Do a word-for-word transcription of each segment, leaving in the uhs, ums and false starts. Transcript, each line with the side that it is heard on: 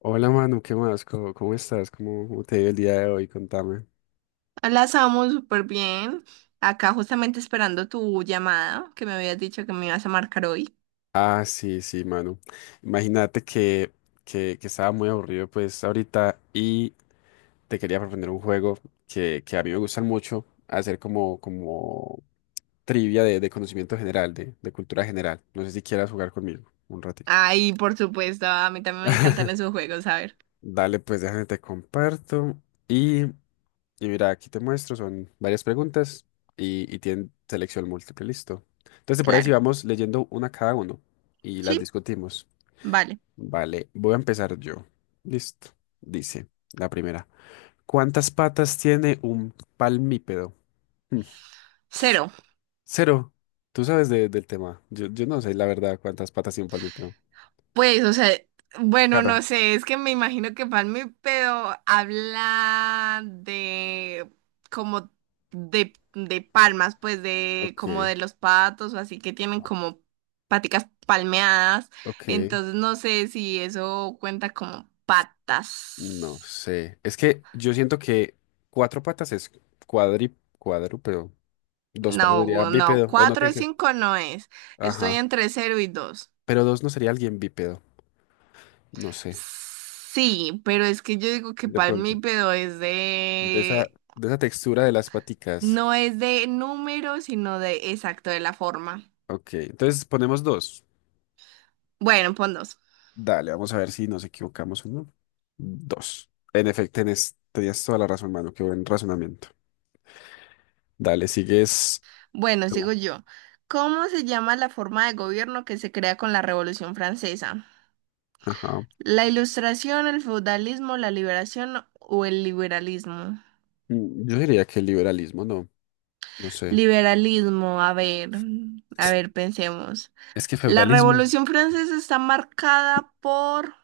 left: Hola Manu, ¿qué más? ¿Cómo, cómo estás? ¿Cómo, cómo te ha ido el día de hoy? Contame.
right: Las amo súper bien. Acá justamente esperando tu llamada, que me habías dicho que me ibas a marcar hoy.
left: Ah, sí, sí, Manu. Imagínate que, que, que estaba muy aburrido pues ahorita y te quería proponer un juego que, que a mí me gustan mucho, hacer como, como trivia de, de conocimiento general, de, de cultura general. No sé si quieras jugar conmigo un ratito.
right: Ay, por supuesto, a mí también me encantan esos juegos, a ver.
left: Dale, pues déjame te comparto. Y mira, aquí te muestro, son varias preguntas y, y tienen selección múltiple, listo. Entonces, ¿te parece si
right: Claro.
left: vamos leyendo una cada uno y las
right: Sí,
left: discutimos?
right: vale.
left: Vale, voy a empezar yo. Listo. Dice la primera. ¿Cuántas patas tiene un palmípedo? Hmm.
right: Cero.
left: Cero. Tú sabes de- del tema. Yo, yo no sé, la verdad, cuántas patas tiene un palmípedo.
right: Pues, o sea, bueno, no
left: Claro.
right: sé, es que me imagino que Palme pero habla de como de, de palmas, pues de
left: Ok,
right: como de los patos o así que tienen como paticas palmeadas,
left: ok.
right: entonces no sé si eso cuenta como
left: No
right: patas.
left: sé. Es que yo siento que cuatro patas es cuadri, cuadrúpedo. Dos patas sería
right: No, no,
left: bípedo, o no
right: cuatro o
left: tiene que.
right: cinco no es. Estoy
left: Ajá.
right: entre cero y dos.
left: Pero dos no sería alguien bípedo. No sé.
right: Sí, pero es que yo digo que
left: De pronto.
right: palmípedo es
left: De esa,
right: de
left: de esa textura de las paticas.
right: no es de número, sino de exacto, de la forma.
left: Ok. Entonces ponemos dos.
right: Bueno, pon dos.
left: Dale, vamos a ver si nos equivocamos o no. Dos. En efecto, tenés- tenías toda la razón, mano. Qué buen razonamiento. Dale, sigues
right: Bueno,
left: tú.
right: sigo yo. ¿Cómo se llama la forma de gobierno que se crea con la Revolución Francesa?
left: Ajá.
right: ¿La Ilustración, el feudalismo, la liberación o el liberalismo?
left: Mm, Yo diría que el liberalismo, no. No sé.
right: Liberalismo, a ver, a ver, pensemos.
left: Es que
right: La
left: feudalismo.
right: Revolución Francesa está marcada por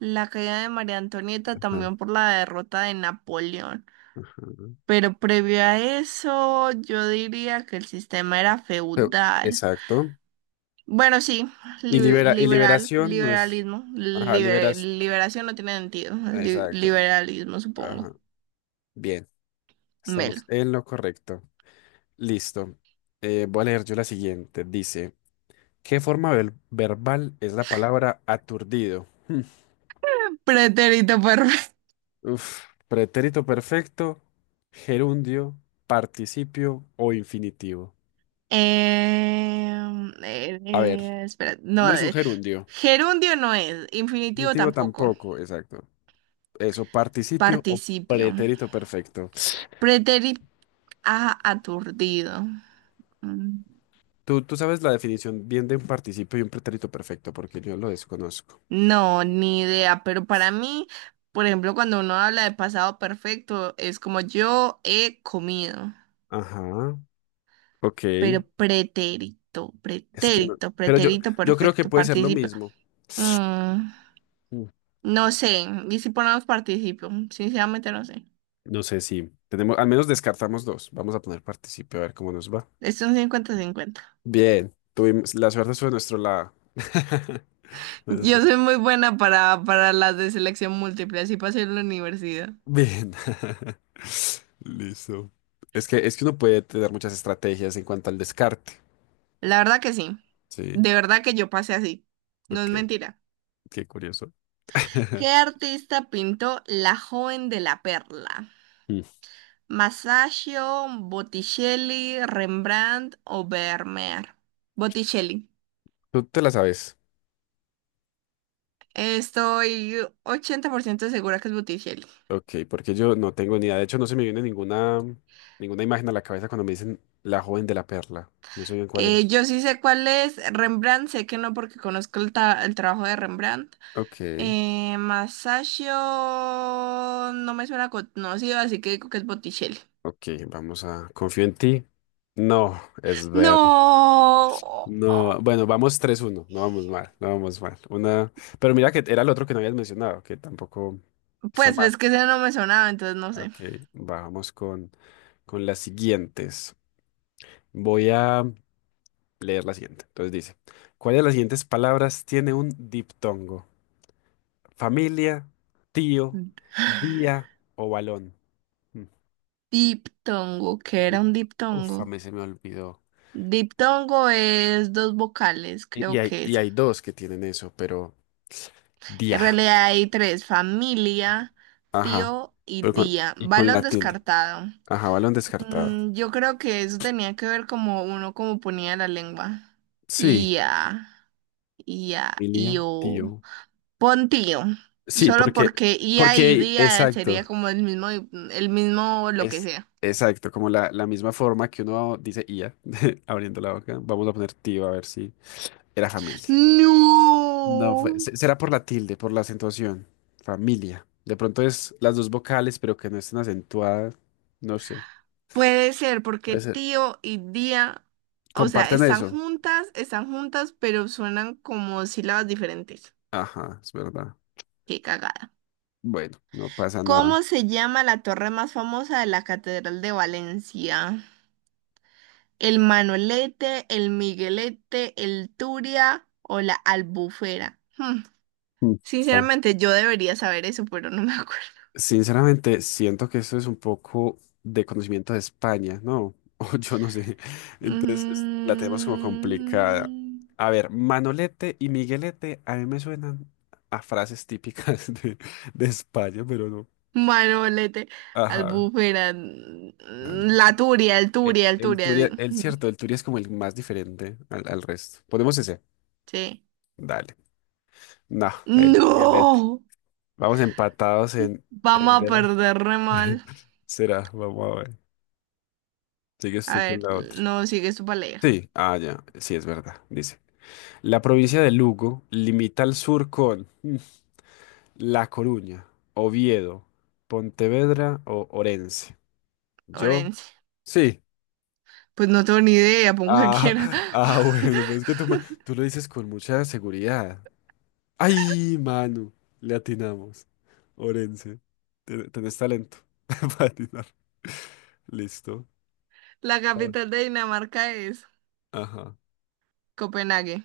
right: la caída de María Antonieta,
left: Ajá,
right: también por la derrota de Napoleón.
left: ajá.
right: Pero previo a eso, yo diría que el sistema era
left: Feu-
right: feudal.
left: Exacto.
right: Bueno, sí,
left: Y
right: li-
left: libera, y
right: liberal,
left: liberación no es.
right: liberalismo,
left: Ajá,
right: libe-
left: liberas.
right: liberación no tiene sentido, li-
left: Exacto.
right: liberalismo supongo.
left: Ajá. Bien,
right: Melo.
left: estamos en lo correcto. Listo. Eh, voy a leer yo la siguiente. Dice, ¿qué forma vel- verbal es la palabra aturdido? Hmm.
right: Pretérito perfecto.
left: Uf, pretérito perfecto, gerundio, participio o infinitivo.
right: Em, eh,
left: A ver,
right: eh, espera,
left: no
right: no,
left: es un
right: eh,
left: gerundio.
right: gerundio no es, infinitivo
left: Infinitivo
right: tampoco,
left: tampoco, exacto. Eso, participio o
right: participio.
left: pretérito perfecto.
right: Pretérito aturdido. Mm.
left: Tú, tú sabes la definición bien de un participio y un pretérito perfecto, porque yo lo desconozco.
right: No, ni idea, pero para mí, por ejemplo, cuando uno habla de pasado perfecto, es como yo he comido,
left: Ajá. Ok.
right: pero pretérito,
left: Es que no.
right: pretérito,
left: Pero yo,
right: pretérito
left: yo creo que
right: perfecto,
left: puede ser lo
right: participio.
left: mismo.
right: mm,
left: Mm.
right: no sé, y si ponemos participio, sinceramente no sé.
left: No sé si tenemos, al menos descartamos dos. Vamos a poner partícipe a ver cómo nos va.
right: Es un cincuenta-cincuenta.
left: Bien, tuvimos, la suerte fue de nuestro lado. Menos
right: Yo
left: mal.
right: soy muy buena para, para las de selección múltiple, así pasé en la universidad.
left: Bien. Listo. Es que, es que uno puede tener muchas estrategias en cuanto al descarte.
right: La verdad que sí,
left: Sí.
right: de verdad que yo pasé así, no es
left: Ok,
right: mentira.
left: qué curioso.
right: ¿Qué artista pintó La joven de la perla?
left: Mm.
right: ¿Masaccio, Botticelli, Rembrandt o Vermeer? Botticelli.
left: Tú te la sabes.
right: Estoy ochenta por ciento segura que es Botticelli.
left: Ok, porque yo no tengo ni idea. De hecho, no se me viene ninguna, ninguna imagen a la cabeza cuando me dicen la joven de la perla. No sé bien cuál
right: Eh,
left: es.
right: yo sí sé cuál es. Rembrandt, sé que no porque conozco el, ta- el trabajo de Rembrandt.
left: Ok,
right: Eh, Masaccio no me suena conocido, así que digo que es Botticelli.
left: ok, vamos a... Confío en ti. No, es ver.
right: No,
left: No, bueno, vamos tres uno. No vamos mal, no vamos mal. Una... Pero mira que era el otro que no habías mencionado, que tampoco está
right: pues
left: mal.
right: ves que ese no me sonaba, entonces no sé.
left: Ok, vamos con, con las siguientes. Voy a leer la siguiente. Entonces dice, ¿cuál de las siguientes palabras tiene un diptongo? Familia, tío, día o balón. Mm,
right: Diptongo, ¿qué era
left: di-
right: un
left: Uf, a
right: diptongo?
left: mí se me olvidó.
right: Diptongo es dos vocales,
left: Y y
right: creo
left: hay,
right: que
left: y
right: es.
left: hay dos que tienen eso, pero
right: En
left: día.
right: realidad hay tres, familia,
left: Ajá.
right: tío y
left: Pero con,
right: día.
left: y con la
right: Balón
left: tilde.
right: descartado.
left: Ajá, balón descartado.
right: Mm, yo creo que eso tenía que ver como uno como ponía la lengua.
left: Sí.
right: Ia, ia,
left: Familia,
right: io.
left: tío.
right: Pontío.
left: Sí,
right: Solo
left: porque,
right: porque ia y
left: porque,
right: día sería
left: exacto.
right: como el mismo, el mismo lo que
left: Es
right: sea.
left: exacto, como la, la misma forma que uno dice IA, abriendo la boca. Vamos a poner tío a ver si era familia. No, fue-
right: No.
left: se- será por la tilde, por la acentuación. Familia. De pronto es las dos vocales, pero que no estén acentuadas. No sé.
right: Puede ser porque
left: Puede ser.
right: tío y día, o sea,
left: Comparten
right: están
left: eso.
right: juntas, están juntas, pero suenan como sílabas diferentes.
left: Ajá, es verdad.
right: Qué cagada.
left: Bueno, no pasa nada.
right: ¿Cómo se llama la torre más famosa de la Catedral de Valencia? ¿El Manolete, el Miguelete, el Turia o la Albufera? Hmm.
left: Mm, está-
right: Sinceramente, yo debería saber eso, pero no me acuerdo.
left: Sinceramente, siento que esto es un poco de conocimiento de España, ¿no? O yo no sé. Entonces, la tenemos como complicada.
right: Mm,
left: A ver, Manolete y Miguelete a mí me suenan a frases típicas de, de España, pero no.
right: Manolete,
left: Ajá.
right: albúfera, mm, la turia, el
left: El,
right: turia, el
left: el
right: turia. di-
left: Turia, el cierto, el Turia es como el más diferente al, al resto. Ponemos ese.
right: Sí.
left: Dale. No, el Miguelete.
right: ¡No!
left: Vamos empatados en,
right: Vamos
left: en
right: a
left: delante.
right: perder re mal.
left: Será, vamos a ver. Sigues
right: A
left: tú con
right: ver,
left: la otra.
right: no, sigue su leer.
left: Sí, ah, ya, sí es verdad, dice. La provincia de Lugo limita al sur con mm, La Coruña, Oviedo, Pontevedra o Orense. Yo,
right: Orense.
left: sí.
right: Pues no tengo ni idea, pon cualquiera.
left: Ah, ah, bueno, pero es que tú, me- tú lo dices con mucha seguridad. ¡Ay, mano! Le atinamos. Orense. Te- Tenés talento para atinar. Listo.
right: La
left: A ver.
right: capital de Dinamarca es
left: Ajá.
right: Copenhague.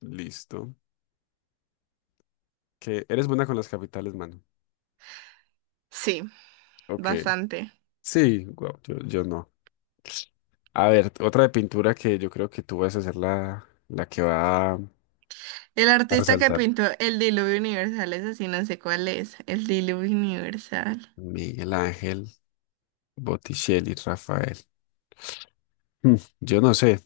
left: Listo. Que eres buena con las capitales, mano.
right: Sí,
left: Ok.
right: bastante.
left: Sí, guau, yo, yo no. A ver, otra de pintura que yo creo que tú vas a ser la, la que va a
right: El
left: a
right: artista que
left: resaltar.
right: pintó el diluvio universal es así, no sé cuál es. El diluvio universal.
left: Miguel Ángel, Botticelli, Rafael. Mm, Yo no sé.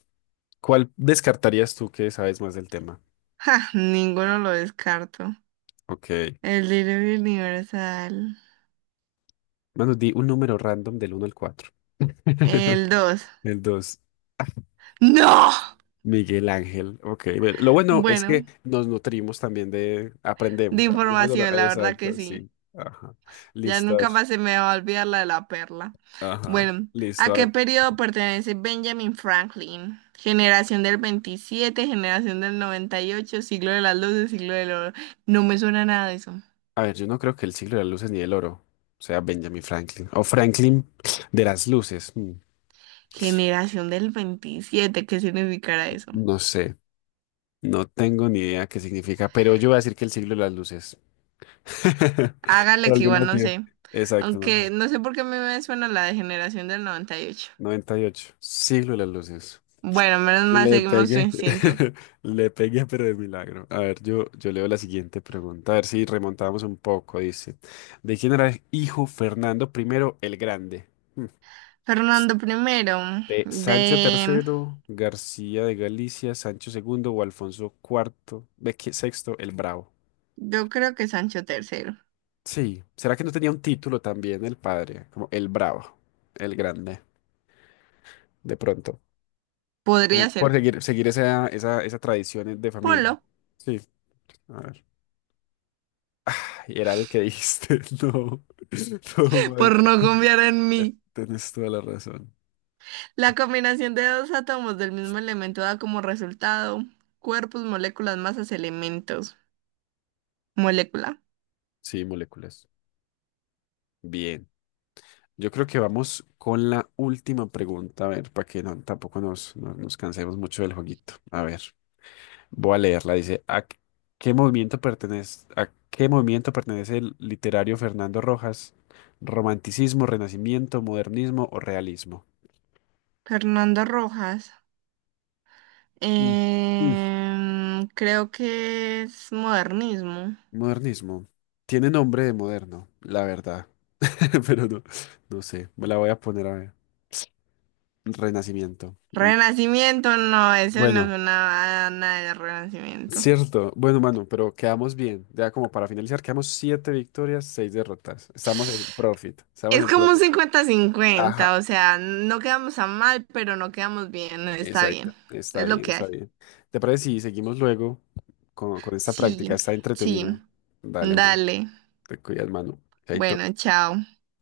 left: ¿Cuál descartarías tú que sabes más del tema?
right: Ja, ninguno lo descarto.
left: Ok.
right: El Diluvio Universal.
left: Bueno, di un número random del uno al cuatro.
right: El dos.
left: El dos.
right: ¡No!
left: Miguel Ángel. Ok, bueno, lo bueno es
right: Bueno,
left: que nos nutrimos también de,
right: de
left: aprendemos, aprendemos de lo-
right: información, la verdad que
left: exacto,
right: sí.
left: sí. Ajá.
right: Ya
left: Listo, a ver.
right: nunca más se me va a olvidar la de la perla.
left: Ajá.
right: Bueno,
left: Listo,
right: ¿a
left: a
right: qué
left: ver.
right: periodo pertenece Benjamin Franklin? Generación del veintisiete, generación del noventa y ocho, siglo de las luces, siglo del oro. No me suena nada de eso.
left: A ver, yo no creo que el siglo de las luces ni el oro sea Benjamin Franklin. O Franklin de las luces. mm,
right: Generación del veintisiete. ¿Qué significará eso?
left: No sé, no tengo ni idea qué significa, pero yo voy a decir que el siglo de las luces.
right: Hágale
left: Por
right: que
left: algún
right: igual no
left: motivo.
right: sé.
left: Exacto, no.
right: Aunque no sé por qué a mí me suena la de generación del noventa y ocho.
left: Noventa y ocho. Siglo de las luces.
right: Bueno, menos mal
left: Le
right: seguimos su
left: pegué,
right: instinto.
left: le pegué, pero de milagro. A ver, yo, yo leo la siguiente pregunta, a ver si remontamos un poco. Dice, ¿de quién era hijo Fernando primero el Grande? Hmm.
right: Fernando primero,
left: ¿De Sancho
right: de...
left: tercero García de Galicia, Sancho segundo o Alfonso cuarto, ve que- seis, el Bravo?
right: Yo creo que Sancho tercero.
left: Sí, ¿será que no tenía un título también el padre? Como el Bravo, el Grande, de pronto. Como
right: Podría ser.
left: por seguir, seguir esa, esa, esa tradición de familia.
right: Ponlo,
left: Sí, a ver. Ay, era el que dijiste, no, todo mal.
right: por no confiar en mí.
left: Tienes toda la razón.
right: La combinación de dos átomos del mismo elemento da como resultado cuerpos, moléculas, masas, elementos. Molécula.
left: Sí, moléculas. Bien. Yo creo que vamos con la última pregunta, a ver, para que no, tampoco nos, no- nos cansemos mucho del jueguito. A ver, voy a leerla. Dice, ¿a qué qué movimiento pertenece, ¿a qué movimiento pertenece el literario Fernando Rojas? ¿Romanticismo, renacimiento, modernismo o realismo?
right: Fernando Rojas.
left: Mm. Mm,
right: Em, creo que es modernismo.
left: Modernismo. Tiene nombre de moderno, la verdad. Pero no, no sé, me la voy a poner a ver. Renacimiento. Mm,
right: Renacimiento, no, eso no es
left: Bueno,
right: una nada de renacimiento.
left: cierto. Bueno, mano, pero quedamos bien. Ya como para finalizar, quedamos siete victorias, seis derrotas. Estamos en profit, estamos
right: Es
left: en
right: como un
left: profit. Ajá,
right: cincuenta-cincuenta, o sea, no quedamos a mal, pero no quedamos bien, está
left: exacto.
right: bien,
left: Está
right: es lo
left: bien,
right: que
left: está
right: hay.
left: bien. ¿Te parece si seguimos luego con, con esta práctica?
right: Sí,
left: Está
right: sí,
left: entretenido. Dale, mano.
right: dale,
left: Te cuidas, mano. Chaito.
right: bueno, chao.